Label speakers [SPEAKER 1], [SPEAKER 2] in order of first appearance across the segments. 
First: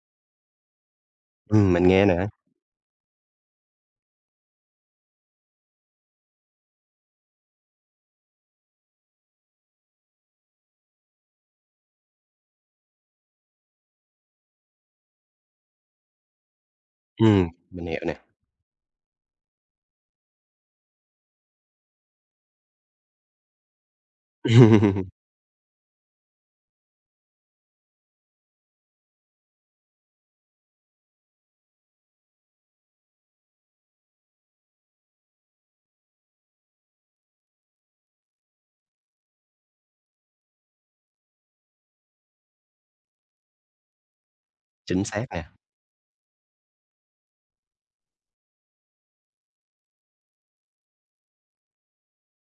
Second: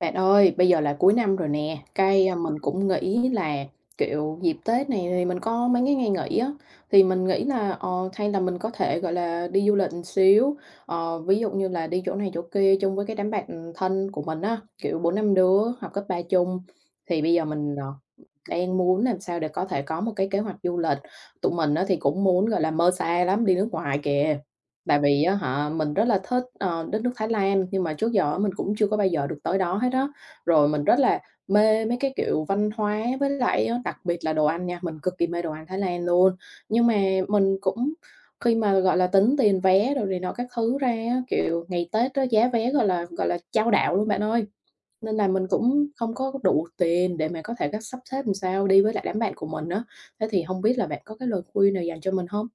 [SPEAKER 1] Bạn ơi, bây giờ là cuối năm rồi nè,
[SPEAKER 2] Mình nghe nè.
[SPEAKER 1] mình cũng nghĩ là, kiểu, dịp Tết này thì mình có mấy cái ngày nghỉ á, thì mình nghĩ là, hay là mình có thể, gọi là, đi du lịch một xíu, ví dụ như là đi chỗ này chỗ kia chung với cái đám bạn thân của mình á, kiểu, 4 5 đứa học cấp 3 chung. Thì bây giờ mình,
[SPEAKER 2] Mình hiểu nè.
[SPEAKER 1] đang muốn làm sao để có thể có một cái kế hoạch du lịch, tụi mình á thì cũng muốn, gọi là, mơ xa lắm, đi nước ngoài kìa. Tại vì á hả, mình rất là thích, đất nước Thái Lan, nhưng mà trước giờ á mình cũng chưa có bao giờ được tới đó hết á. Rồi mình rất là mê mấy cái, kiểu, văn hóa với lại á, đặc biệt là đồ ăn nha, mình cực kỳ mê đồ ăn Thái Lan luôn. Nhưng mà mình cũng khi mà, gọi là, tính tiền vé rồi này nọ các thứ ra á, kiểu, ngày Tết á, giá vé, gọi là, chao đảo luôn bạn ơi.
[SPEAKER 2] Chính
[SPEAKER 1] Nên
[SPEAKER 2] xác
[SPEAKER 1] là
[SPEAKER 2] nè.
[SPEAKER 1] mình cũng không có đủ tiền để mà có thể cách sắp xếp làm sao đi với lại đám bạn của mình á. Thế thì không biết là bạn có cái lời khuyên nào dành cho mình không?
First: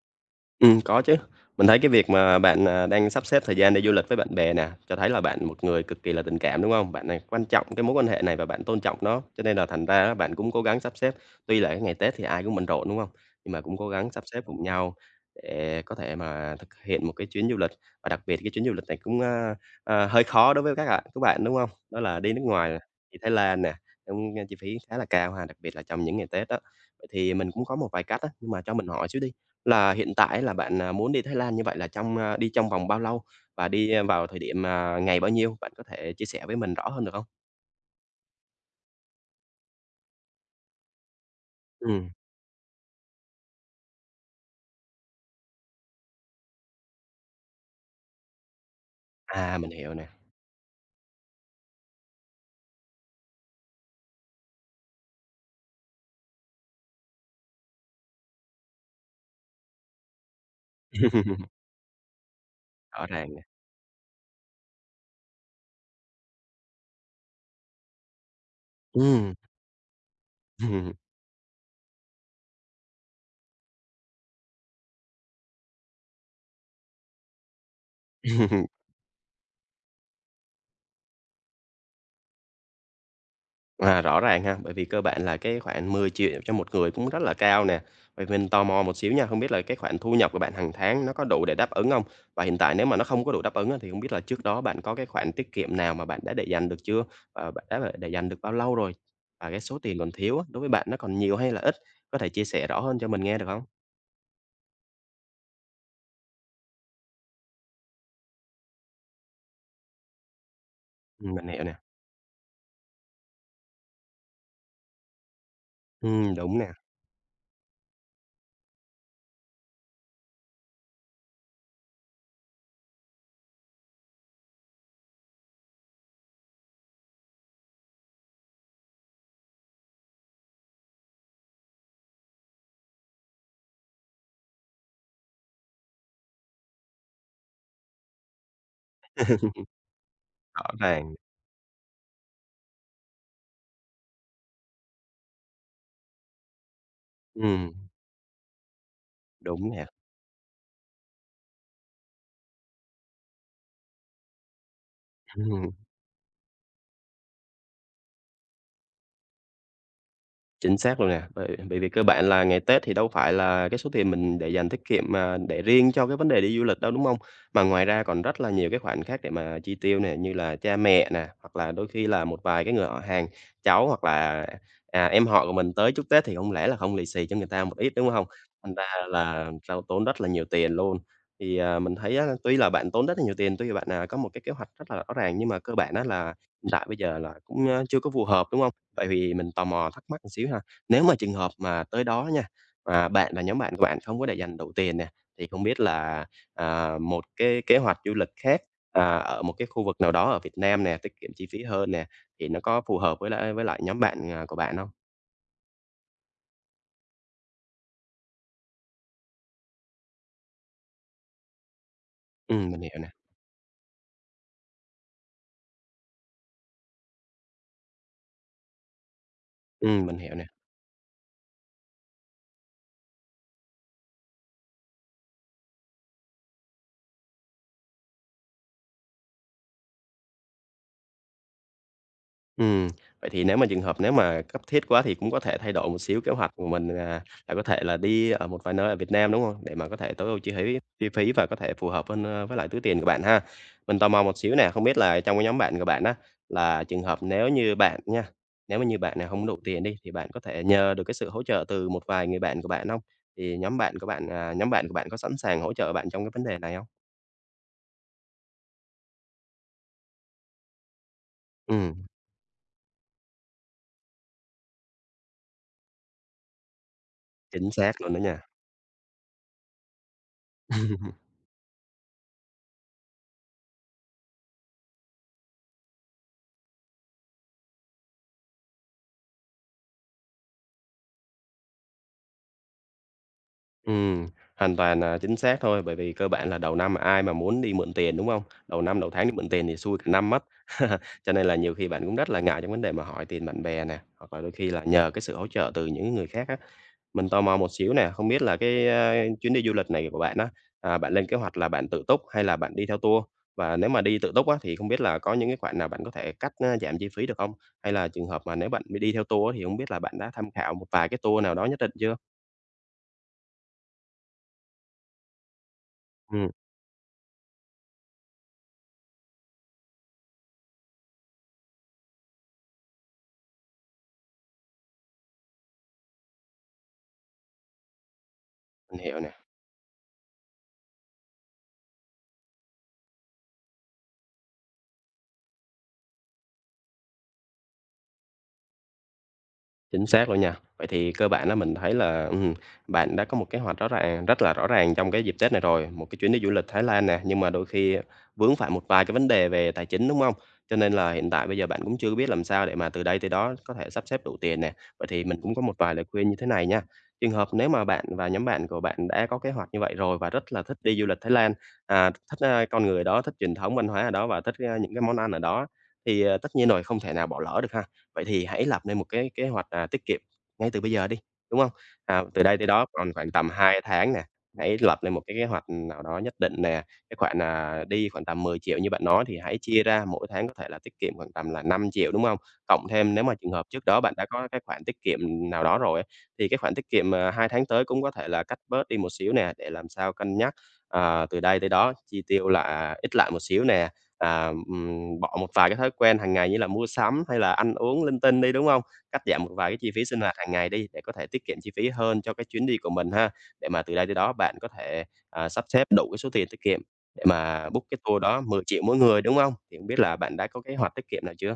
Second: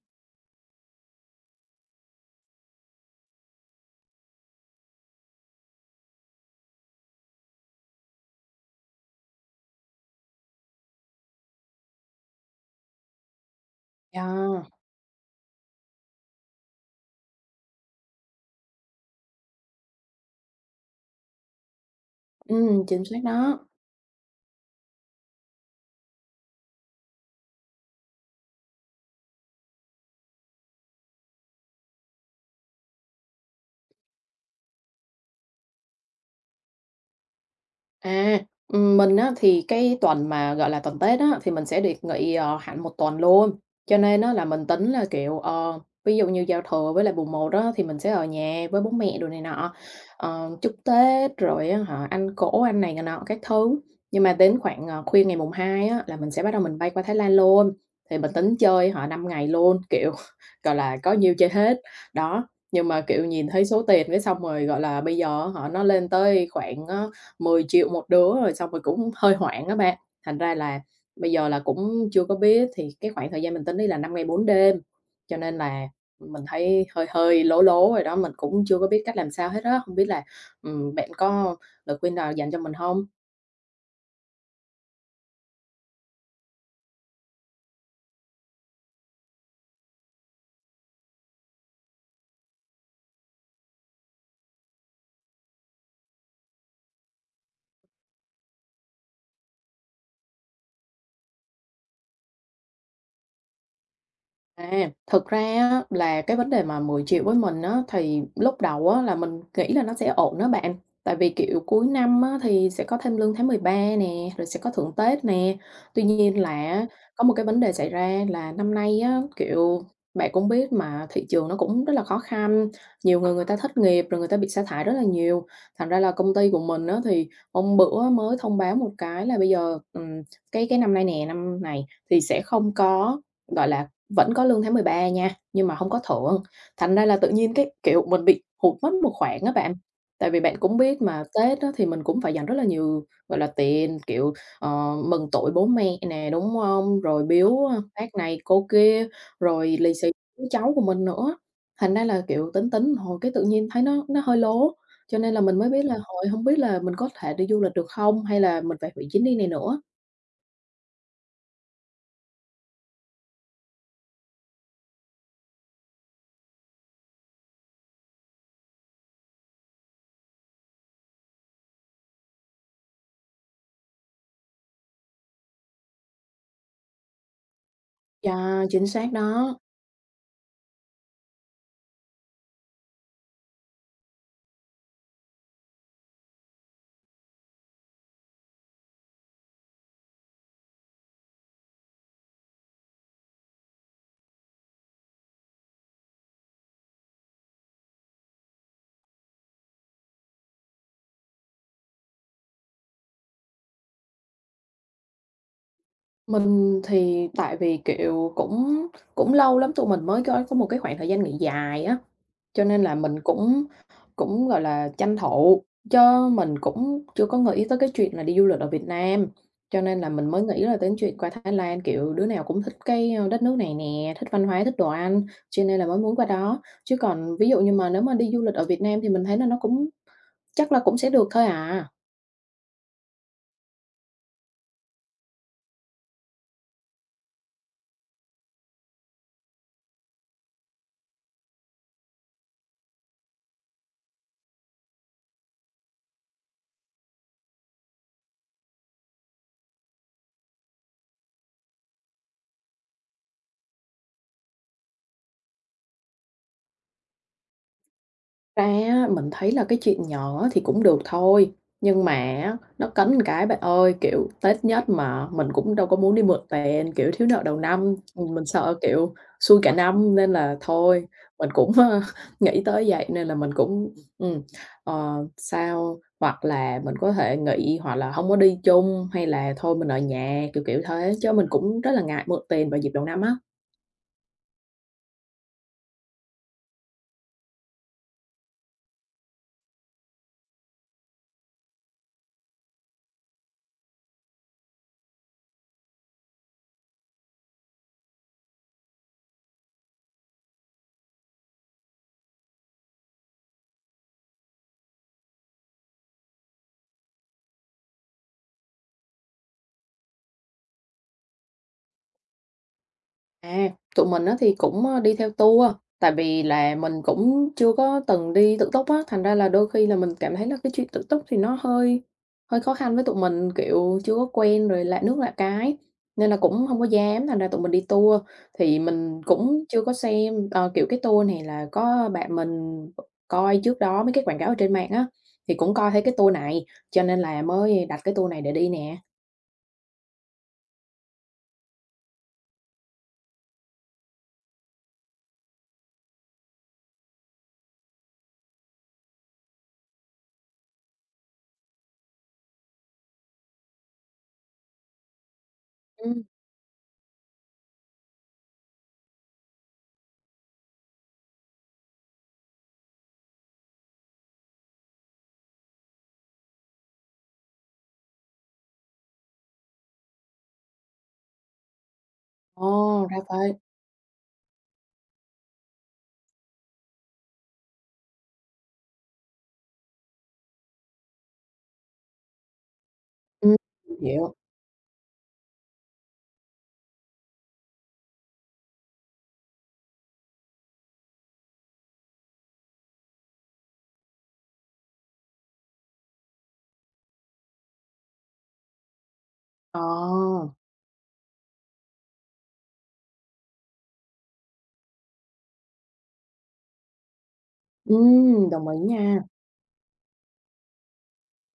[SPEAKER 2] Có chứ. Mình thấy cái việc mà bạn đang sắp xếp thời gian để du lịch với bạn bè nè, cho thấy là bạn một người cực kỳ là tình cảm, đúng không? Bạn này quan trọng cái mối quan hệ này và bạn tôn trọng nó, cho nên là thành ra á bạn cũng cố gắng sắp xếp. Tuy là cái ngày Tết thì ai cũng bận rộn, đúng không? Nhưng mà cũng cố gắng sắp xếp
[SPEAKER 1] Yeah,
[SPEAKER 2] cùng nhau để có thể mà thực hiện một cái chuyến du lịch, và đặc biệt cái chuyến du lịch này cũng, hơi khó đối với các bạn, đúng không? Đó là đi nước ngoài nè,
[SPEAKER 1] chính xác
[SPEAKER 2] đi Thái
[SPEAKER 1] đó.
[SPEAKER 2] Lan nè, cũng, chi phí khá là cao ha, đặc biệt là trong những ngày Tết á. Vậy thì mình cũng có một vài cách á, nhưng mà cho mình hỏi xíu đi. Là hiện tại là bạn muốn đi Thái Lan như vậy là trong, đi trong vòng bao lâu và đi vào thời điểm ngày bao nhiêu? Bạn có thể chia sẻ với mình rõ hơn được không?
[SPEAKER 1] À, mình á thì cái tuần mà, gọi là, tuần Tết á, thì mình sẽ được
[SPEAKER 2] Ừm,
[SPEAKER 1] nghỉ, hẳn 1 tuần luôn. Cho nên á là mình tính là, kiểu, ví dụ như giao thừa với lại mùng một đó thì mình sẽ ở nhà với bố mẹ đồ này
[SPEAKER 2] mình
[SPEAKER 1] nọ,
[SPEAKER 2] hiểu nè,
[SPEAKER 1] chúc Tết rồi á hả, ăn cỗ, ăn này này nọ các thứ. Nhưng mà đến khoảng, khuya ngày mùng 2 á là mình sẽ bắt đầu mình bay qua Thái Lan luôn, thì mình tính chơi họ 5 ngày luôn, kiểu, gọi là, có nhiêu chơi hết. Đó, nhưng mà,
[SPEAKER 2] rõ
[SPEAKER 1] kiểu,
[SPEAKER 2] ràng nè.
[SPEAKER 1] nhìn thấy số tiền cái xong rồi, gọi là, bây giờ họ nó lên tới khoảng 10 triệu một đứa rồi xong rồi cũng
[SPEAKER 2] Ừm.
[SPEAKER 1] hơi hoảng á bạn. Thành ra là bây giờ là cũng chưa có biết, thì cái khoảng thời gian mình tính đi là 5 ngày 4 đêm, cho nên là mình thấy hơi hơi lố lố rồi đó, mình cũng chưa có biết cách làm sao hết á. Không biết là, bạn có lời khuyên nào dành cho mình không?
[SPEAKER 2] À, rõ ràng ha, bởi vì cơ bản là cái khoản 10 triệu cho một người cũng rất là cao nè. Vậy mình tò mò một xíu nha, không biết là cái khoản thu nhập của bạn hàng tháng nó có đủ để đáp ứng không? Và hiện tại nếu mà nó không có đủ đáp ứng á, thì không biết là trước đó bạn có cái khoản tiết kiệm nào mà bạn đã để dành được chưa? Và bạn đã để dành được bao lâu rồi? Và cái số tiền còn thiếu á, đối với bạn nó còn nhiều hay là ít? Có thể chia sẻ rõ hơn cho mình nghe được không?
[SPEAKER 1] À, thực ra á là cái vấn đề mà 10 triệu với mình á, thì lúc đầu á là mình nghĩ là nó sẽ ổn đó bạn. Tại vì,
[SPEAKER 2] Mình
[SPEAKER 1] kiểu,
[SPEAKER 2] hiểu nè.
[SPEAKER 1] cuối năm á thì sẽ có thêm lương tháng 13 nè, rồi sẽ có thưởng Tết nè. Tuy nhiên
[SPEAKER 2] Đúng nè,
[SPEAKER 1] là có một cái vấn đề xảy ra là năm nay á, kiểu, bạn cũng biết mà thị trường nó cũng rất là khó khăn, nhiều người người ta thất nghiệp, rồi người ta bị sa thải rất là nhiều. Thành ra là công ty của mình á thì hôm bữa mới thông báo một cái là bây giờ, cái năm nay nè, năm này thì sẽ không có, gọi là vẫn có lương tháng 13 nha, nhưng mà hông có thưởng, thành ra là tự nhiên cái, kiểu, mình bị hụt mất một khoản á bạn. Tại vì bạn
[SPEAKER 2] rõ
[SPEAKER 1] cũng biết
[SPEAKER 2] ràng.
[SPEAKER 1] mà Tết á thì mình cũng phải dành rất là nhiều, gọi là, tiền, kiểu, mừng tuổi bố mẹ nè, đúng hông? Rồi biếu,
[SPEAKER 2] Ừm,
[SPEAKER 1] bác này cô kia,
[SPEAKER 2] Đúng
[SPEAKER 1] rồi
[SPEAKER 2] nè.
[SPEAKER 1] lì xì với cháu của mình nữa. Thành ra là, kiểu, tính tính một hồi cái tự nhiên thấy nó hơi lố, cho nên là mình mới biết là "Trời, hông biết là mình có thể đi du lịch được không? Hay là mình phải hủy chuyến đi này nữa?"
[SPEAKER 2] Chính xác luôn nè, bởi bởi vì cơ bản là ngày Tết thì đâu phải là cái số tiền mình để dành tiết kiệm mà để riêng cho cái vấn đề đi du lịch đâu, đúng không? Mà ngoài ra còn rất là nhiều cái khoản khác để mà chi tiêu nè, như là cha mẹ nè, hoặc là đôi khi là một vài cái người họ hàng, cháu hoặc là em họ của mình tới chúc Tết thì không lẽ là không lì xì cho người ta một ít, đúng không?
[SPEAKER 1] Yeah,
[SPEAKER 2] Thành ra
[SPEAKER 1] chính xác
[SPEAKER 2] là
[SPEAKER 1] đó.
[SPEAKER 2] tao tốn rất là nhiều tiền luôn. Thì mình thấy á, tuy là bạn tốn rất là nhiều tiền, tuy là bạn có một cái kế hoạch rất là rõ ràng nhưng mà cơ bản á là hiện tại bây giờ là cũng chưa có phù hợp, đúng không? Vậy thì mình tò mò thắc mắc một xíu ha, nếu mà trường hợp mà tới đó nha, mà bạn và nhóm bạn của bạn không có để dành đủ tiền nè, thì không biết là một cái kế hoạch du lịch khác ở một cái khu vực nào đó ở Việt Nam nè, tiết kiệm chi phí hơn nè, thì nó có phù hợp với lại nhóm bạn của bạn không?
[SPEAKER 1] Mình thì tại vì, kiểu, cũng cũng lâu lắm tụi mình mới có một cái khoảng thời gian nghỉ dài á,
[SPEAKER 2] Ừ
[SPEAKER 1] cho
[SPEAKER 2] mình
[SPEAKER 1] nên
[SPEAKER 2] hiểu
[SPEAKER 1] là
[SPEAKER 2] nè,
[SPEAKER 1] mình cũng cũng, gọi là, tranh thủ, chứ mình cũng chưa có nghĩ tới cái chuyện là đi du lịch ở Việt Nam. Cho
[SPEAKER 2] ừ
[SPEAKER 1] nên là
[SPEAKER 2] mình
[SPEAKER 1] mình
[SPEAKER 2] hiểu
[SPEAKER 1] mới
[SPEAKER 2] nè.
[SPEAKER 1] nghĩ là đến chuyện qua Thái Lan, kiểu, đứa nào cũng thích cái, đất nước này nè, thích văn hóa, thích đồ ăn, cho nên là mới muốn qua đó. Chứ còn ví dụ như mà nếu mà đi du lịch ở Việt Nam thì mình thấy là nó cũng chắc là cũng sẽ được thôi à.
[SPEAKER 2] Ừm, Vậy thì nếu mà trường hợp nếu mà cấp thiết quá thì cũng có thể thay đổi một xíu kế hoạch của mình là có thể là đi ở một vài nơi ở Việt Nam, đúng không? Để mà có thể tối ưu chi phí và có thể phù hợp hơn với lại túi tiền của bạn ha. Mình tò mò một xíu nè, không biết là trong cái nhóm bạn của bạn á, là trường hợp nếu như bạn nha, nếu mà như bạn này không đủ tiền đi, thì bạn có thể nhờ được cái sự hỗ trợ từ một vài người bạn của bạn không? Thì nhóm bạn của bạn có sẵn sàng hỗ trợ bạn trong cái vấn đề này không?
[SPEAKER 1] Ra á, mình thấy là cái chuyện nhỏ thì cũng được thôi, nhưng
[SPEAKER 2] Ừm,
[SPEAKER 1] mà á, nó cấn một cái bạn ơi, kiểu, Tết nhất mà mình cũng đâu có muốn đi mượn tiền, kiểu, thiếu nợ đầu
[SPEAKER 2] Chính
[SPEAKER 1] năm,
[SPEAKER 2] xác luôn đó
[SPEAKER 1] ừ,
[SPEAKER 2] nha.
[SPEAKER 1] mình sợ, kiểu, xui cả năm nên là thôi, mình cũng, nghĩ tới vậy nên là mình cũng, ừm, sao hoặc là mình có thể nghỉ hoặc là không có đi chung, hay là thôi mình ở nhà, kiểu, kiểu thế, chứ mình cũng rất là ngại mượn tiền vào dịp đầu năm á.
[SPEAKER 2] Ừm, Hoàn toàn là chính xác thôi, bởi vì cơ bản là đầu năm ai mà muốn đi mượn tiền, đúng không? Đầu năm, đầu tháng đi mượn tiền thì xui cả năm mất. Cho nên là nhiều khi bạn cũng rất là ngại trong vấn đề mà hỏi tiền bạn bè nè, hoặc là đôi khi là nhờ cái sự hỗ trợ từ những người khác á. Mình tò mò một xíu nè, không biết là cái chuyến đi du lịch này của bạn á bạn lên kế hoạch là bạn tự túc hay là bạn đi theo tour? Và nếu mà đi tự túc á, thì không biết là có những cái khoản nào bạn có thể cắt giảm chi phí được không? Hay là trường hợp mà nếu bạn đi theo tour á, thì không biết là bạn đã tham khảo một vài cái tour nào đó nhất định chưa?
[SPEAKER 1] À, tụi mình á thì cũng, đi theo tour, tại vì
[SPEAKER 2] Ừm,
[SPEAKER 1] là mình cũng chưa có từng đi tự túc á, thành ra là đôi khi là mình cảm thấy là cái chuyện tự túc thì nó hơi hơi khó khăn với tụi mình, kiểu, chưa có quen rồi lạ nước lạ cái, nên là cũng không có dám, thành ra tụi mình đi tour. Thì
[SPEAKER 2] mình hiểu
[SPEAKER 1] mình
[SPEAKER 2] nè.
[SPEAKER 1] cũng chưa có xem, kiểu, cái tour này là có bạn mình coi trước đó mấy cái quảng cáo ở trên mạng á, thì cũng coi thấy cái tour này, cho nên là mới đặt cái tour này để đi nè.
[SPEAKER 2] Chính xác luôn nha. Vậy thì cơ bản á mình thấy là bạn đã có một kế hoạch rõ ràng rất là rõ ràng trong cái dịp Tết này rồi, một cái chuyến đi du lịch Thái Lan nè, nhưng mà đôi khi vướng phải một vài cái vấn đề về tài chính, đúng không? Cho nên là hiện tại bây giờ bạn cũng chưa biết làm sao để mà từ đây tới đó có thể sắp xếp đủ tiền nè. Vậy thì mình cũng có một vài lời
[SPEAKER 1] Ừm.
[SPEAKER 2] khuyên như thế này nha. Trường hợp nếu mà bạn và nhóm bạn của bạn đã có kế hoạch như vậy rồi và rất là thích đi du lịch Thái Lan thích con người đó, thích truyền thống văn hóa ở đó và thích những cái món ăn ở đó thì tất nhiên rồi không thể nào bỏ lỡ được ha. Vậy thì hãy lập nên một cái kế hoạch tiết kiệm ngay từ bây giờ đi, đúng không? À, từ đây tới đó
[SPEAKER 1] Ồ,
[SPEAKER 2] còn
[SPEAKER 1] ra
[SPEAKER 2] khoảng tầm
[SPEAKER 1] vậy.
[SPEAKER 2] 2 tháng nè, hãy lập lên một cái kế hoạch nào đó nhất định nè, cái khoản, là đi khoảng tầm 10 triệu như bạn nói thì hãy chia ra mỗi tháng có thể là tiết kiệm khoảng tầm là 5 triệu, đúng không? Cộng thêm nếu mà trường
[SPEAKER 1] Ừm,
[SPEAKER 2] hợp trước đó bạn đã
[SPEAKER 1] hiểu.
[SPEAKER 2] có cái khoản tiết kiệm nào đó rồi á, thì cái khoản tiết kiệm 2 tháng tới cũng có thể là cắt bớt đi một xíu nè, để làm sao cân nhắc từ đây tới đó chi tiêu là ít lại một xíu nè, bỏ một vài cái thói quen hàng ngày như là mua sắm hay là ăn uống linh tinh đi, đúng không? Cắt giảm một vài cái chi phí sinh hoạt
[SPEAKER 1] Ờ.
[SPEAKER 2] hàng ngày đi để có thể tiết kiệm chi phí hơn cho cái chuyến đi của mình ha, để mà từ đây tới đó bạn có thể sắp xếp đủ cái số tiền tiết kiệm để mà book
[SPEAKER 1] Ừ,
[SPEAKER 2] cái tour đó mười
[SPEAKER 1] đồng ý
[SPEAKER 2] triệu mỗi người,
[SPEAKER 1] nha.
[SPEAKER 2] đúng không? Thì hông biết là bạn đã có kế hoạch tiết kiệm nào chưa?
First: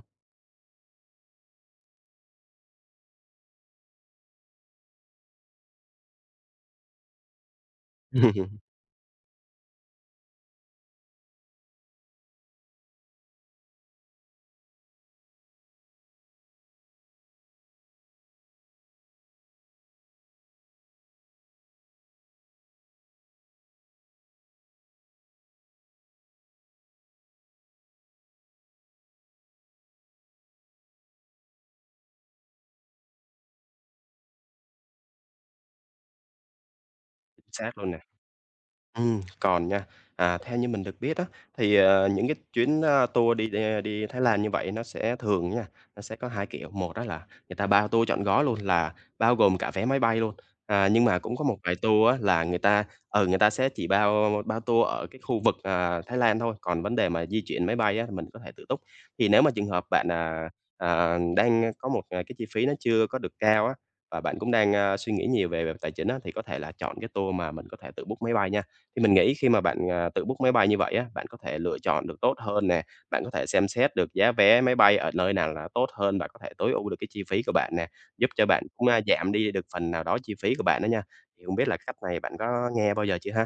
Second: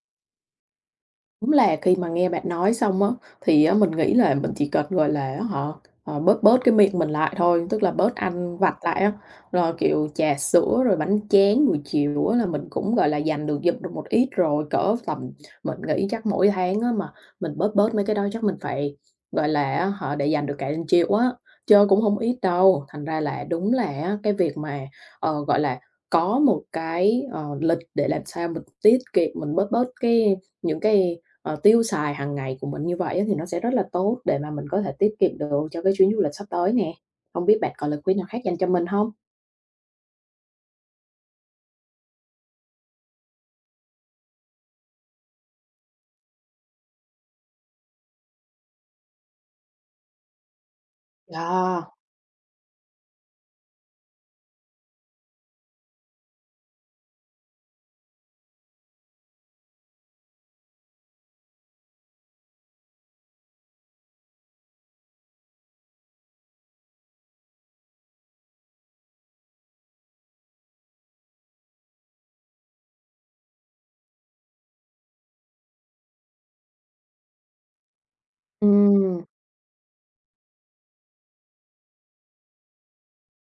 [SPEAKER 1] Đúng là khi mà nghe bạn nói xong á, thì á mình nghĩ là mình chỉ cần, gọi là, họ bớt bớt cái miệng mình lại thôi, tức là bớt ăn vặt lại á. Rồi, kiểu, trà sữa rồi bánh chén buổi chiều á là mình cũng, gọi là, dành được dụm được một ít rồi, cỡ tầm mình nghĩ chắc mỗi tháng á mà mình bớt bớt mấy cái đó chắc mình phải, gọi là, á hả, để dành được cả triệu á, chớ cũng không ít đâu. Thành ra là đúng là á cái việc mà, gọi là, có một cái, lịch để làm sao mình tiết kiệm, mình bớt bớt cái những cái tiêu xài hàng ngày của mình như vậy á thì nó sẽ rất là tốt để mà mình có thể tiết kiệm được cho cái chuyến du lịch sắp tới nè. Không
[SPEAKER 2] Chính
[SPEAKER 1] biết bạn
[SPEAKER 2] xác
[SPEAKER 1] có
[SPEAKER 2] luôn.
[SPEAKER 1] lời khuyên nào khác dành cho mình không?
[SPEAKER 2] Còn nha. À, theo như mình được biết á, thì những cái chuyến tour đi Thái Lan như vậy nó sẽ thường nha, nó sẽ có 2 kiểu. Một đó là người ta bao tour trọn gói luôn, là bao gồm cả vé máy bay luôn. À, nhưng mà cũng có một vài
[SPEAKER 1] Ờ.
[SPEAKER 2] tour á là người ta sẽ chỉ bao bao tour ở cái khu vực Thái Lan thôi, còn vấn đề mà di chuyển máy bay á thì mình có thể tự túc. Thì nếu mà trường hợp bạn đang có một cái chi phí nó chưa có được cao á, và bạn cũng đang suy nghĩ nhiều về về tài chính á, thì có thể là chọn cái tour mà mình có thể tự book máy bay nha. Thì mình nghĩ khi mà bạn tự book máy bay như vậy á, bạn có thể lựa chọn được tốt hơn nè, bạn có thể xem xét được giá vé máy bay ở nơi nào là tốt hơn và có thể tối ưu được cái chi phí của bạn nè, giúp cho bạn cũng
[SPEAKER 1] Ừm.
[SPEAKER 2] giảm đi được phần nào đó chi phí của bạn đó nha. Thì hông biết là cách này bạn có nghe bao giờ chưa ha?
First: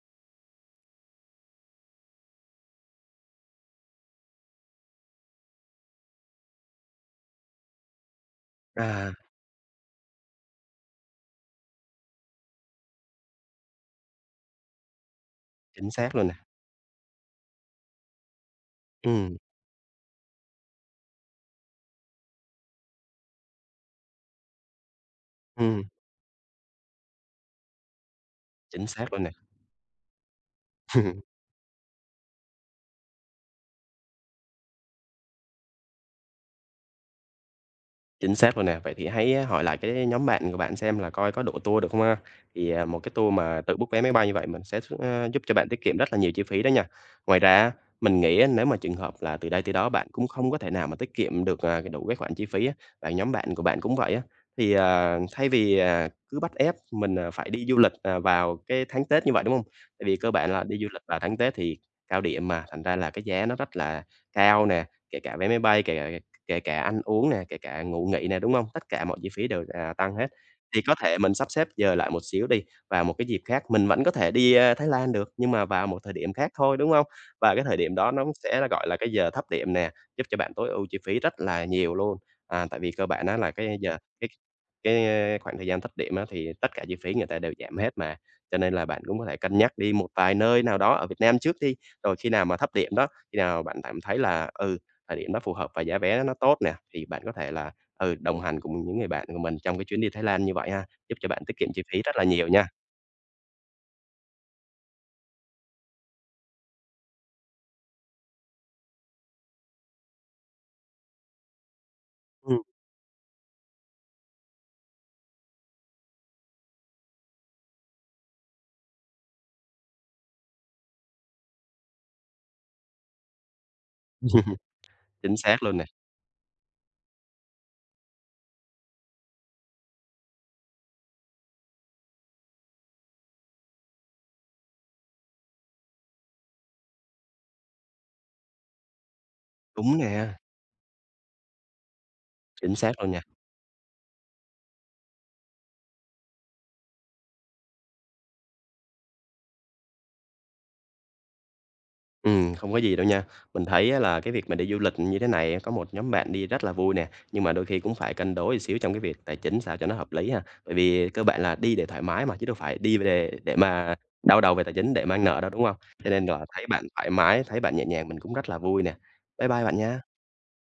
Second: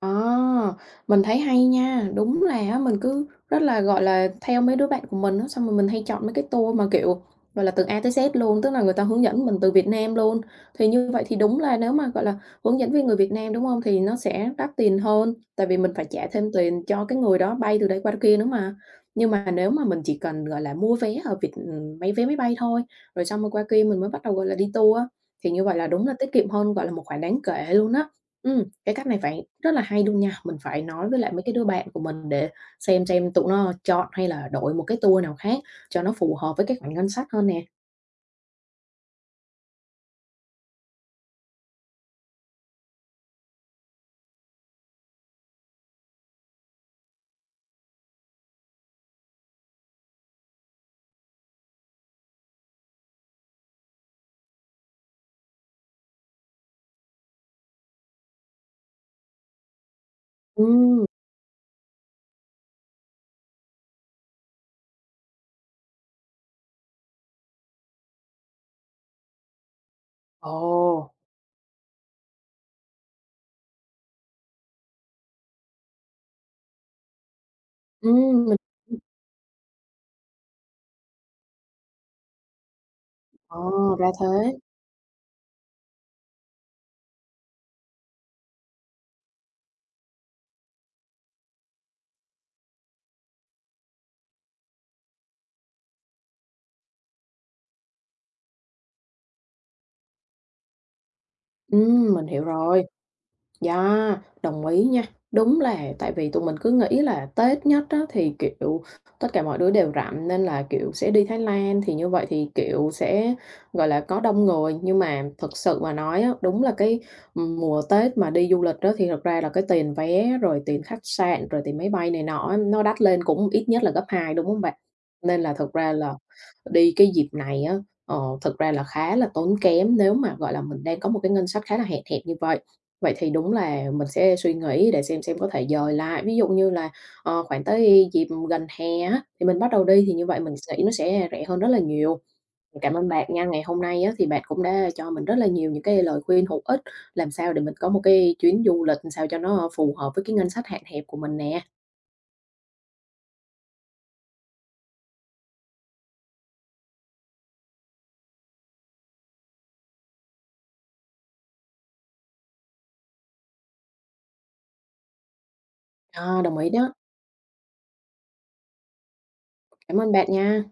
[SPEAKER 1] À, mình thấy hay nha. Đúng là á mình cứ rất là, gọi là, theo mấy đứa bạn của mình á, xong rồi mình hay chọn mấy cái tour mà, kiểu, gọi là, từ A tới Z luôn, tức là người ta
[SPEAKER 2] À,
[SPEAKER 1] hướng dẫn mình từ Việt Nam luôn. Thì như vậy thì đúng là nếu mà, gọi là, hướng dẫn viên người Việt Nam, đúng không? Thì nó sẽ đắt tiền hơn, tại vì
[SPEAKER 2] chính
[SPEAKER 1] mình phải
[SPEAKER 2] xác
[SPEAKER 1] trả
[SPEAKER 2] luôn nè.
[SPEAKER 1] thêm tiền cho cái người đó bay từ đây qua kia nữa mà. Nhưng
[SPEAKER 2] Ừ,
[SPEAKER 1] mà nếu mà mình chỉ cần, gọi là, mua vé ở Việt mấy vé máy bay thôi, rồi xong rồi qua kia mình mới bắt đầu, gọi là, đi tour á, thì như vậy
[SPEAKER 2] ừ.
[SPEAKER 1] là đúng là tiết kiệm hơn, gọi là, một khoản đáng kể luôn á. Ừ,
[SPEAKER 2] Chính
[SPEAKER 1] cái cách
[SPEAKER 2] xác
[SPEAKER 1] này
[SPEAKER 2] luôn nè.
[SPEAKER 1] phải rất là hay luôn nha, mình phải nói với lại mấy cái đứa bạn của mình để xem tụi nó chọn hay là đổi một cái tour nào khác cho nó phù hợp với cái khoản ngân sách hơn nè.
[SPEAKER 2] Chính xác luôn nè. Vậy thì hãy á, hỏi lại cái nhóm bạn của bạn xem là coi có đổi tour được không ha? Thì một cái tour mà tự book vé máy bay như vậy mình sẽ giúp cho bạn tiết kiệm rất là nhiều chi phí đó nha. Ngoài ra á, mình nghĩ á, nếu mà trường hợp là từ đây tới đó bạn cũng không có thể nào mà tiết kiệm được cái đủ cái khoản chi phí á, và nhóm bạn của bạn cũng vậy á, thì thay vì cứ bắt ép mình phải đi du lịch vào cái tháng Tết như vậy, đúng không? Tại vì cơ bản là đi du lịch
[SPEAKER 1] Ừm,
[SPEAKER 2] vào tháng Tết thì cao điểm mà, thành ra là cái giá nó rất là cao nè, kể cả vé máy bay, kể cả ăn uống nè, kể cả ngủ nghỉ nè, đúng không? Tất cả mọi chi phí đều tăng hết.
[SPEAKER 1] ồ,
[SPEAKER 2] Thì có thể mình sắp xếp giờ lại một xíu đi, và một cái dịp khác mình vẫn có thể đi Thái Lan được, nhưng mà vào một thời điểm khác thôi, đúng không? Và cái thời điểm đó nó
[SPEAKER 1] ừm,
[SPEAKER 2] cũng
[SPEAKER 1] mình
[SPEAKER 2] sẽ là, gọi là,
[SPEAKER 1] ừm,
[SPEAKER 2] cái giờ thấp điểm nè, giúp cho bạn tối ưu chi phí rất là nhiều luôn. À, tại vì cơ bản á là
[SPEAKER 1] ờ,
[SPEAKER 2] cái giờ
[SPEAKER 1] ra thế.
[SPEAKER 2] cái, a, khoảng thời gian thấp điểm á thì tất cả chi phí người ta đều giảm hết mà, cho nên là bạn cũng có thể cân nhắc đi một vài nơi nào đó ở Việt Nam trước đi, rồi khi nào mà thấp điểm đó, khi nào bạn cảm thấy là thời điểm nó phù hợp và giá vé nó tốt nè, thì bạn có thể là đồng hành cùng những người bạn của mình trong cái chuyến đi Thái Lan như vậy ha, giúp cho bạn tiết kiệm chi phí rất là
[SPEAKER 1] Mình hiểu
[SPEAKER 2] nhiều nha.
[SPEAKER 1] rồi. Dạ, đồng ý nha. Đúng là tại vì tụi mình cứ nghĩ là Tết nhất á, thì, kiểu, tất cả mọi đứa đều rảnh nên là, kiểu, sẽ đi Thái Lan thì như vậy thì,
[SPEAKER 2] Ừm.
[SPEAKER 1] kiểu, sẽ, gọi là, có đông người. Nhưng mà thật sự mà nói á, đúng là cái, mùa Tết mà đi du lịch đó thì thật ra là cái tiền vé, rồi tiền khách sạn, rồi tiền máy bay này nọ á, nó đắt lên cũng ít nhất là gấp 2 đúng không bạn?
[SPEAKER 2] Chính
[SPEAKER 1] Nên là
[SPEAKER 2] xác
[SPEAKER 1] thực
[SPEAKER 2] luôn nè.
[SPEAKER 1] ra là đi cái dịp này á, thực ra là khá là tốn kém nếu mà, gọi là, mình đang có một cái ngân sách khá là hẹp hẹp như vậy. Vậy thì đúng là mình sẽ suy nghĩ để xem có thể dời lại. Ví dụ như là, khoảng tới dịp gần hè á, thì mình bắt đầu
[SPEAKER 2] Đúng
[SPEAKER 1] đi thì như
[SPEAKER 2] nè,
[SPEAKER 1] vậy mình nghĩ nó sẽ rẻ hơn rất là nhiều.
[SPEAKER 2] chính xác
[SPEAKER 1] Cảm ơn
[SPEAKER 2] luôn nha.
[SPEAKER 1] bạn nha, ngày hôm nay á, thì bạn cũng đã cho mình rất là nhiều những cái lời khuyên hữu ích, làm sao để mình có một cái chuyến du lịch làm sao cho nó phù hợp với cái ngân sách hạn hẹp của mình nè.
[SPEAKER 2] Không có gì đâu nha. Mình thấy á là cái việc mà đi du lịch như thế này có một nhóm bạn đi rất là vui nè, nhưng mà đôi khi cũng phải cân đối xíu trong cái việc tài chính sao cho nó hợp lý ha. Bởi vì cơ bản là đi để thoải mái mà, chứ đâu phải đi để mà đau đầu về tài chính để mang nợ đâu, đúng không? Cho nên
[SPEAKER 1] Ờ,
[SPEAKER 2] là
[SPEAKER 1] đồng
[SPEAKER 2] thấy
[SPEAKER 1] ý
[SPEAKER 2] bạn
[SPEAKER 1] đó.
[SPEAKER 2] thoải mái, thấy bạn nhẹ nhàng mình cũng rất là vui nè. Bye bye bạn
[SPEAKER 1] Cảm
[SPEAKER 2] nha.
[SPEAKER 1] ơn bạn nha.